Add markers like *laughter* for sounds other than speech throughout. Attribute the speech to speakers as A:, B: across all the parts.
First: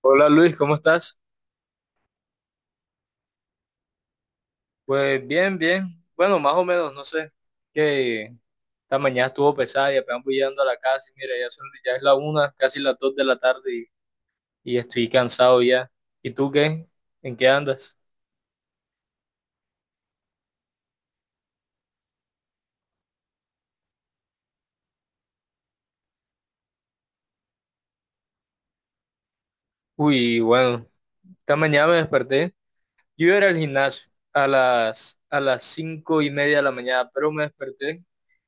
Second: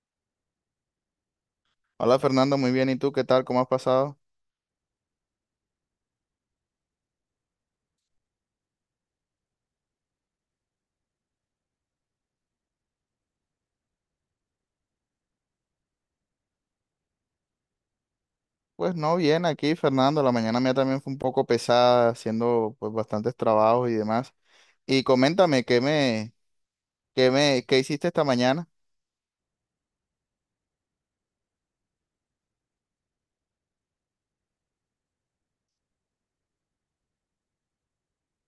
A: Hola Luis, ¿cómo estás?
B: Hola Fernando, muy bien. ¿Y tú qué tal? ¿Cómo has pasado?
A: Pues bien, bien. Bueno, más o menos, no sé. Que esta mañana estuvo pesada y apenas voy llegando a la casa y mira, ya es la 1, casi las 2 de la tarde y estoy cansado ya. ¿Y tú qué? ¿En qué andas?
B: Pues no, bien aquí Fernando. La mañana mía también fue un poco pesada, haciendo pues bastantes trabajos y demás. Y coméntame, ¿ qué hiciste esta mañana?
A: Uy, bueno, esta mañana me desperté. Yo iba a ir al gimnasio a las 5:30 de la mañana, pero me desperté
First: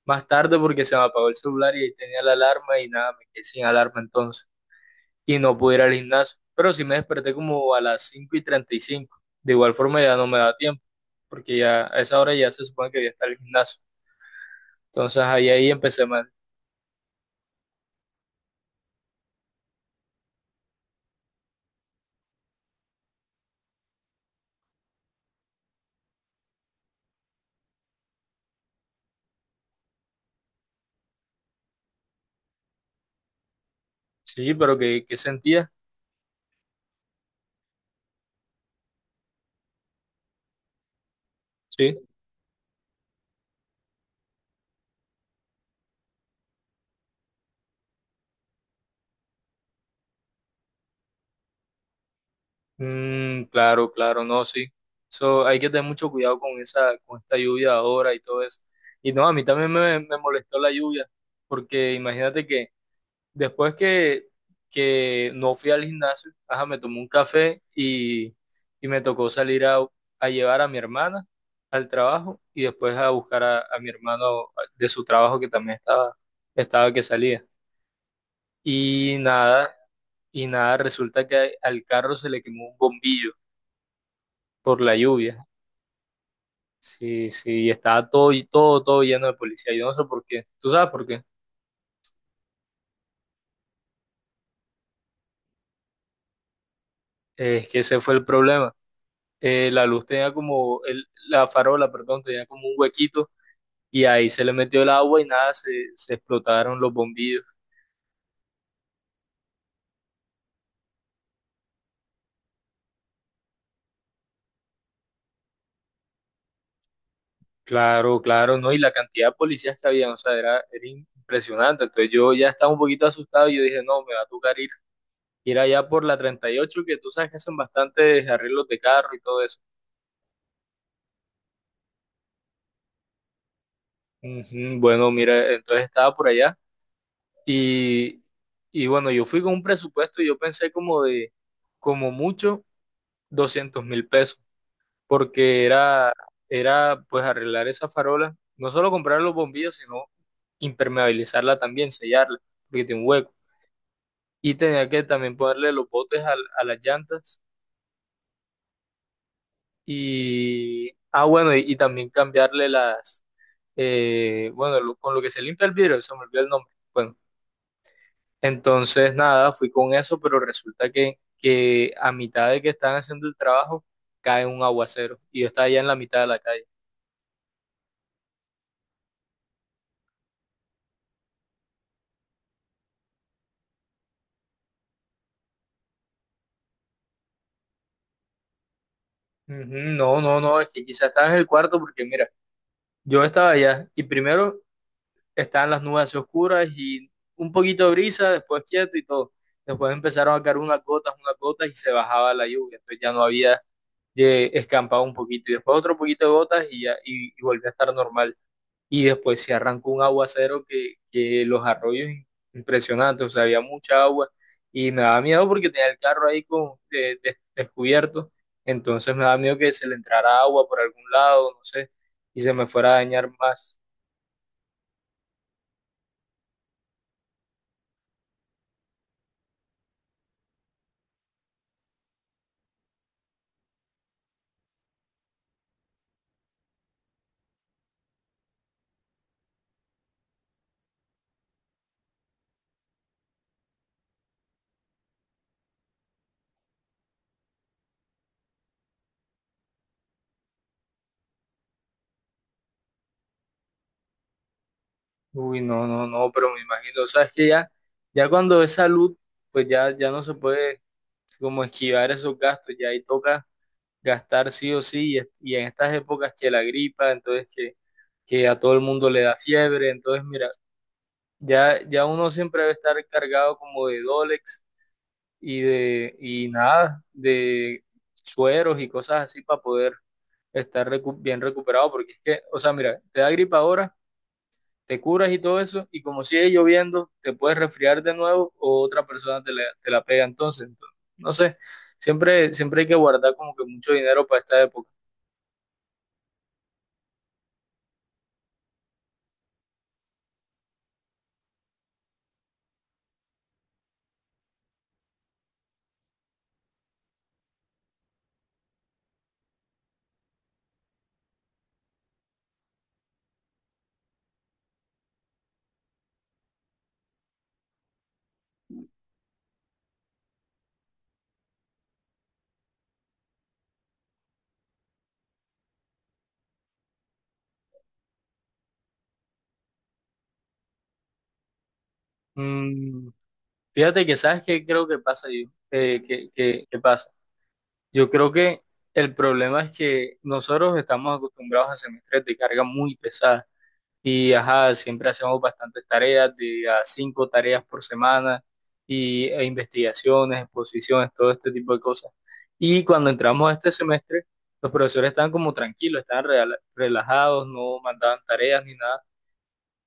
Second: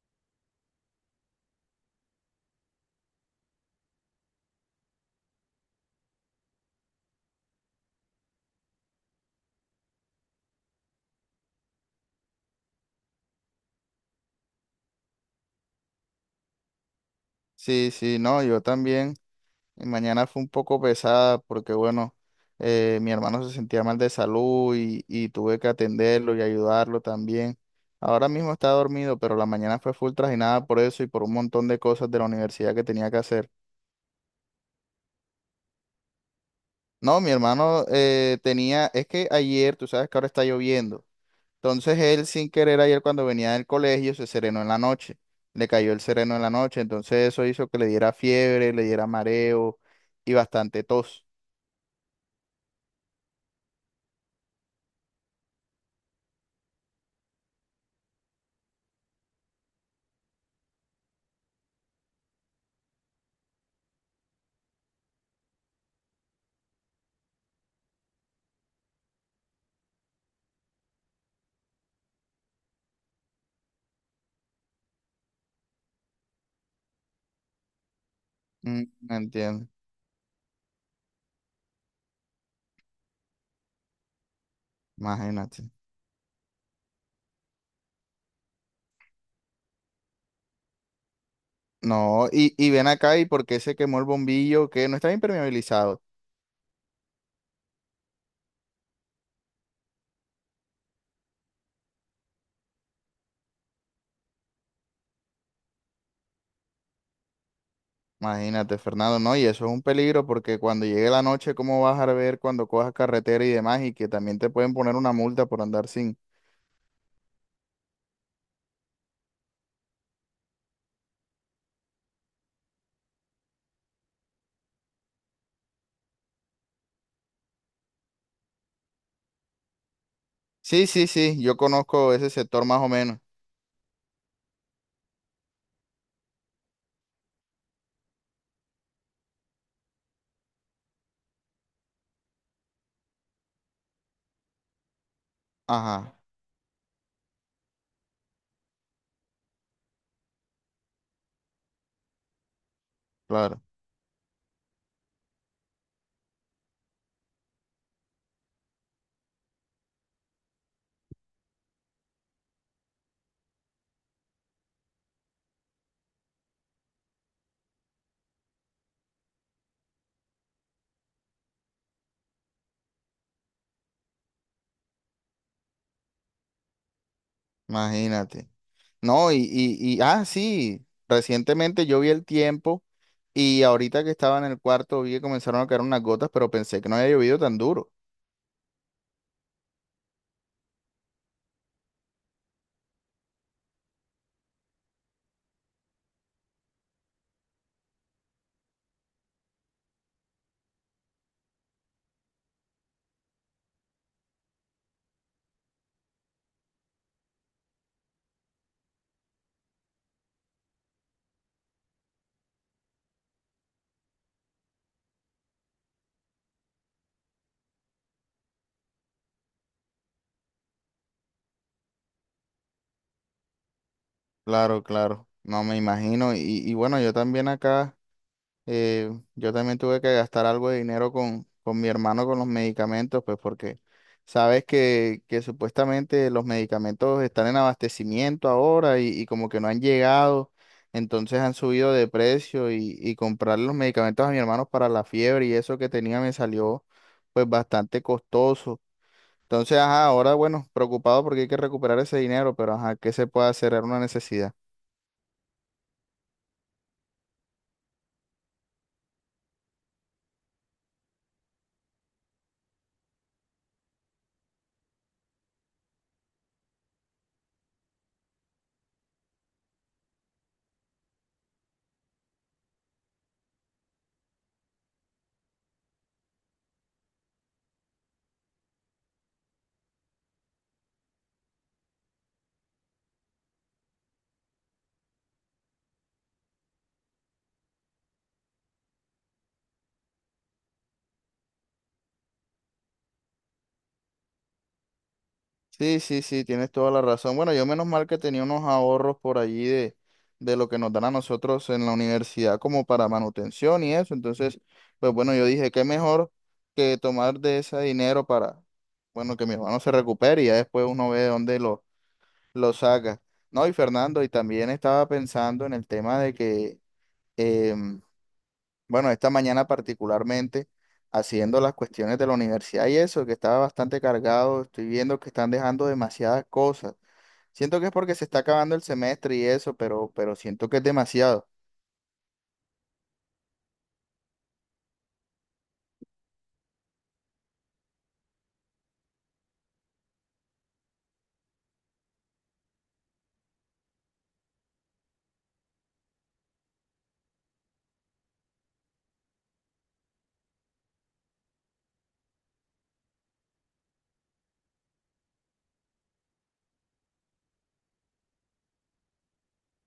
A: más tarde porque se me apagó el celular y ahí tenía la alarma y nada, me quedé sin alarma entonces. Y no pude ir al gimnasio. Pero sí me desperté como a las 5:35. De igual forma ya no me da tiempo, porque ya a esa hora ya se supone que voy a estar en el gimnasio. Entonces ahí empecé mal.
B: Sí, sí, no, yo también. Mi mañana fue un poco pesada porque bueno, mi hermano se sentía mal de salud y tuve que atenderlo y ayudarlo también. Ahora mismo está dormido, pero la mañana fue full trajinada por eso y por un montón de cosas de la universidad que tenía que hacer.
A: Sí, pero ¿qué sentía?
B: No, mi hermano tenía, es que ayer, tú sabes que ahora está lloviendo.
A: Sí.
B: Entonces él sin querer ayer cuando venía del colegio se serenó en la noche. Le cayó el sereno en la noche. Entonces eso hizo que le diera fiebre, le diera mareo y bastante tos.
A: Mm, claro, claro, no, sí. So, hay que tener mucho cuidado con esta lluvia ahora y todo eso. Y no, a mí también me molestó la lluvia, porque imagínate que después que no fui al gimnasio, ajá, me tomé un café y me tocó salir a llevar a mi hermana al trabajo y después a buscar a mi hermano de su trabajo que también estaba que salía.
B: Mm,
A: Y
B: entiendo.
A: nada, y nada, resulta que al carro se le quemó un bombillo por la lluvia.
B: Imagínate.
A: Sí, sí, y estaba todo lleno de policía. Yo no sé por qué. ¿Tú sabes por qué?
B: No, y ven acá y por qué se quemó el bombillo que no estaba impermeabilizado.
A: Es que ese fue el problema. La luz tenía como, la farola, perdón, tenía como un huequito y ahí se le metió el agua y nada, se explotaron los bombillos.
B: Imagínate, Fernando, no, y eso es un peligro porque cuando llegue la noche, ¿cómo vas a ver cuando cojas carretera y demás? Y que también te pueden poner una multa por andar sin.
A: Claro, claro, ¿no? Y la cantidad de policías que había, o sea, era impresionante. Entonces yo ya estaba un poquito asustado y yo dije, no, me va a tocar ir allá por la 38 que tú sabes que hacen bastantes arreglos de carro y todo eso.
B: Sí, sí, sí, yo conozco ese sector más o menos.
A: Ujú. Bueno, mira, entonces estaba por allá y, y bueno, yo fui con un presupuesto y yo pensé como mucho, 200.000 pesos. Porque
B: Ajá,
A: era pues arreglar esa farola, no solo comprar los bombillos, sino impermeabilizarla también, sellarla, porque tiene un hueco.
B: claro,
A: Y tenía que también ponerle los botes a las llantas y, bueno, y también cambiarle las, bueno, con lo que se limpia el vidrio, se me olvidó el nombre. Bueno, entonces nada, fui con eso, pero resulta que a mitad de que están haciendo el trabajo cae un aguacero y yo estaba allá en la mitad de la calle.
B: imagínate. No, y ah, sí, recientemente yo vi el tiempo y ahorita que estaba en el cuarto vi que comenzaron a caer unas gotas, pero pensé que no había llovido tan duro.
A: Ujú. No, no, no, es que quizás estabas en el cuarto porque mira, yo estaba allá y primero estaban las nubes así oscuras y un poquito de brisa, después quieto y todo. Después empezaron a caer unas gotas y se bajaba la lluvia, entonces ya no había escampado un poquito y después otro poquito de gotas y ya y volvió a estar normal y después se arrancó un aguacero que los arroyos impresionantes, o sea, había mucha agua y me daba miedo porque tenía el carro ahí descubierto, entonces me daba miedo que se le entrara agua por algún lado, no sé, y se me fuera a dañar más.
B: Claro, claro, no me imagino. Y bueno, yo también acá. Yo también tuve que gastar algo de dinero con mi hermano con los medicamentos, pues porque sabes que supuestamente los medicamentos están en abastecimiento ahora y como que no han llegado, entonces han subido de precio y comprar los medicamentos a mi hermano para la fiebre y eso que tenía me salió pues bastante costoso. Entonces, ajá, ahora bueno, preocupado porque hay que recuperar ese dinero, pero ajá, ¿qué se puede hacer? Era una necesidad.
A: Uy, no, no, no, pero me imagino, o sea, es que ya cuando es salud, pues ya no se puede como esquivar esos gastos, ya ahí toca gastar sí o sí, y en estas épocas que la gripa, entonces que a todo el mundo le da fiebre, entonces mira, ya uno siempre debe estar cargado como de Dolex y de, y nada, de sueros y cosas así para poder estar bien recuperado, porque es que, o sea, mira, te da gripa ahora, te curas y todo eso, y como sigue lloviendo, te puedes resfriar de nuevo o otra persona te la pega entonces, no sé, siempre, siempre hay que guardar como que mucho dinero para esta época.
B: Sí, sí, sí, tienes toda la razón. Bueno, yo menos mal que tenía unos ahorros por allí de lo que nos dan a nosotros en la universidad como para manutención y eso. Entonces, pues bueno, yo dije, qué mejor que tomar de ese dinero para, bueno, que mi hermano se recupere y ya después uno ve de lo saca. No, y Fernando, y también estaba pensando en el tema de que, em, bueno, esta mañana particularmente, haciendo las cuestiones de la universidad y eso, que estaba bastante cargado, estoy viendo que están dejando demasiadas cosas. Siento que es porque se está acabando el semestre y eso, pero siento que es demasiado,
A: Mm, fíjate que sabes qué creo que pasa yo. Que pasa. Yo creo que el problema es que nosotros estamos acostumbrados a semestres de carga muy pesada y ajá, siempre hacemos bastantes tareas, de a cinco tareas por semana e investigaciones, exposiciones, todo este tipo de cosas. Y cuando entramos a este semestre, los profesores estaban como tranquilos, estaban relajados, no mandaban tareas ni nada,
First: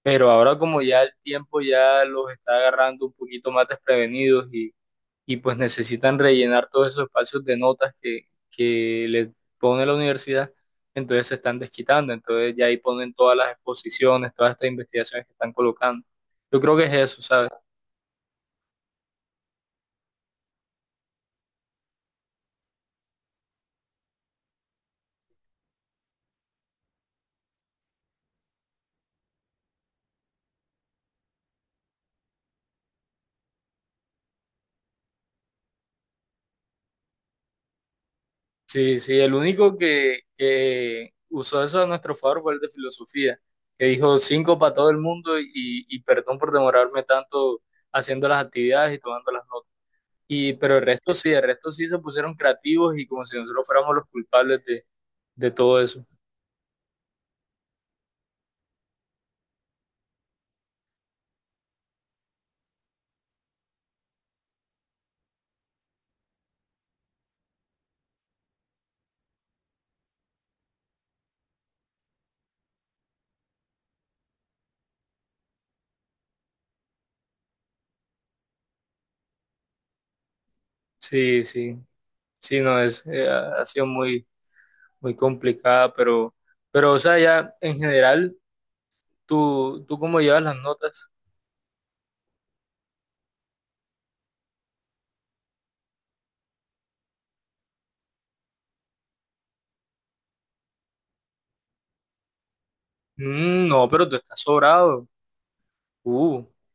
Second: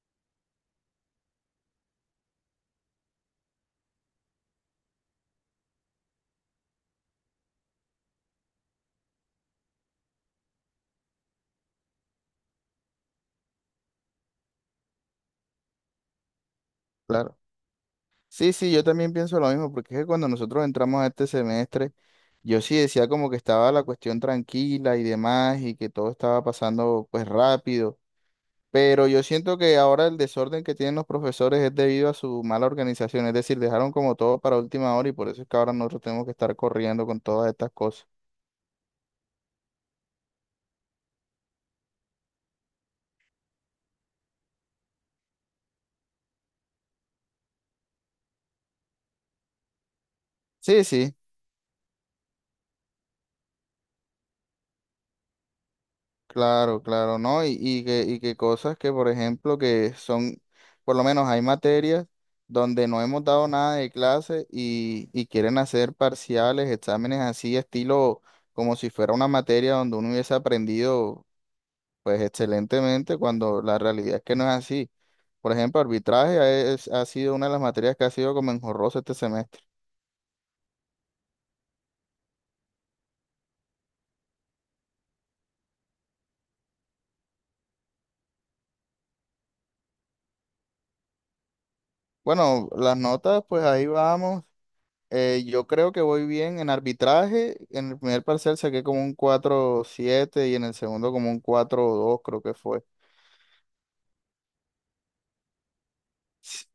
A: pero ahora como ya el tiempo ya los está agarrando un poquito más desprevenidos y pues necesitan rellenar todos esos espacios de notas que les pone la universidad, entonces se están desquitando, entonces ya ahí ponen todas las exposiciones, todas estas investigaciones que están colocando. Yo creo que es eso,
B: claro.
A: ¿sabes?
B: Sí, sí, yo también pienso lo mismo, porque es que cuando nosotros entramos a este semestre, yo sí decía como que estaba la cuestión tranquila y demás, y que todo estaba pasando pues rápido, pero yo siento que ahora el desorden que tienen los profesores es debido a su mala organización, es decir, dejaron como todo para última hora y por eso es que ahora nosotros tenemos que estar corriendo con todas estas cosas.
A: Sí, sí, el único que usó eso a nuestro favor fue el de filosofía, que dijo cinco para todo el mundo y perdón por demorarme tanto haciendo las actividades y tomando las notas. Pero
B: Sí,
A: el resto
B: sí.
A: sí, el resto sí se pusieron creativos y como si nosotros fuéramos los culpables de todo eso.
B: Claro, claro, ¿no? Y que cosas que, por ejemplo, que son, por lo menos hay materias donde no hemos dado nada de clase y quieren hacer parciales, exámenes así, estilo como si fuera una materia donde uno hubiese aprendido, pues, excelentemente, cuando la realidad es que no es así. Por ejemplo, arbitraje es- ha sido una de las materias que ha sido como enjorrosa este semestre.
A: Sí, sí, sí, no, es, ha ha sido muy, muy complicada, pero, o sea, ya en general, tú cómo llevas las notas?
B: Bueno, las notas, pues ahí vamos. Yo creo que voy bien en arbitraje. En el primer parcial saqué como un cuatro siete y en el segundo como un cuatro dos creo que fue.
A: Mm, no, pero tú estás sobrado. uh,
B: S-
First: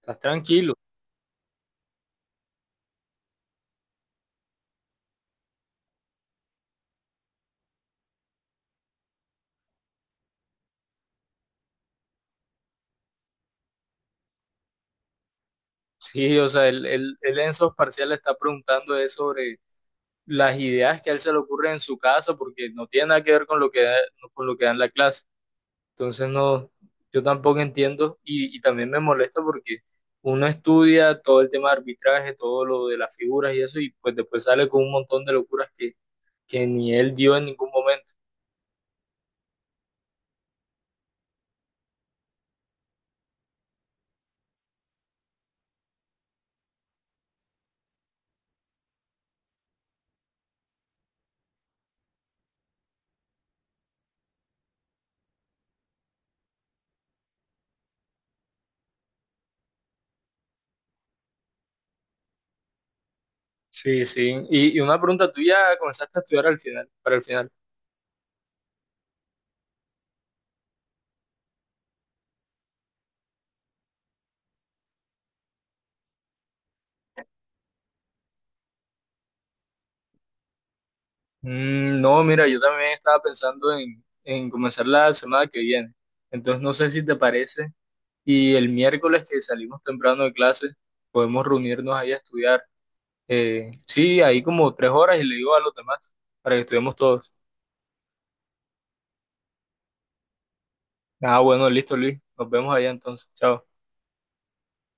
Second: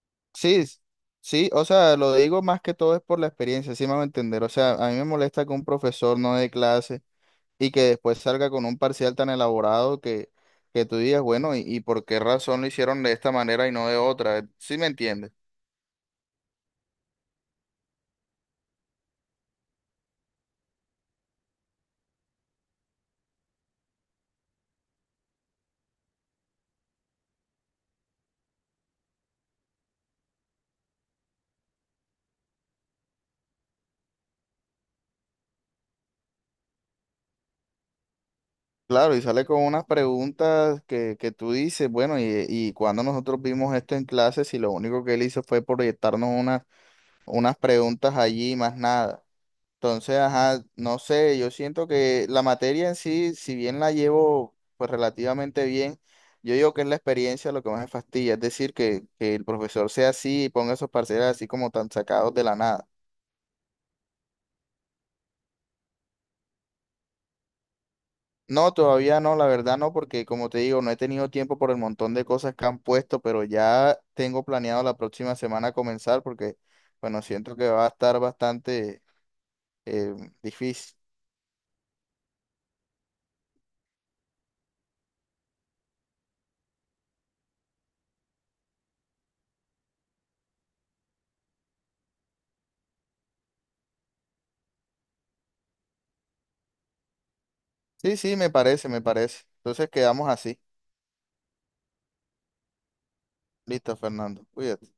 A: Estás
B: Sí,
A: tranquilo.
B: s- sí, o sea, lo digo más que todo es por la experiencia, sí me va a entender. O sea, a mí me molesta que un profesor no dé clase y que después salga con un parcial tan elaborado que tú digas, bueno, ¿y por qué razón lo hicieron de esta manera y no de otra? ¿Sí me entiendes?
A: *laughs* Sí, o sea, él en esos parciales está preguntando es sobre las ideas que a él se le ocurren en su casa, porque no tiene nada que ver con lo que da, en la clase. Entonces no, yo tampoco entiendo y también me molesta porque uno estudia todo el tema de arbitraje, todo lo de las figuras y eso, y pues después sale con un montón de locuras que ni él dio en ningún momento.
B: Claro, y sale con unas preguntas que tú dices, bueno, y cuando nosotros vimos esto en clases y lo único que él hizo fue proyectarnos unas, unas preguntas allí, más nada. Entonces, ajá, no sé, yo siento que la materia en sí, si bien la llevo pues relativamente bien, yo digo que es la experiencia lo que más me fastidia, es decir, que el profesor sea así y ponga esos parciales así como tan sacados de la nada.
A: Sí, sí. Y una pregunta, ¿tú ya comenzaste a estudiar al final, para el final?
B: No, todavía no, la verdad no, porque como te digo, no he tenido tiempo por el montón de cosas que han puesto, pero ya tengo planeado la próxima semana comenzar porque, bueno, siento que va a estar bastante eh, difícil.
A: Mm, no, mira, yo también estaba pensando en comenzar la semana que viene. Entonces no sé si te parece, y el miércoles que salimos temprano de clase, podemos reunirnos ahí a estudiar. Sí, ahí como 3 horas y le digo a los demás para que estuvimos todos.
B: Sí, sí, me parece, me parece. Entonces quedamos así.
A: Ah, bueno, listo, Luis. Nos vemos allá entonces. Chao.
B: Listo, Fernando. Cuídate.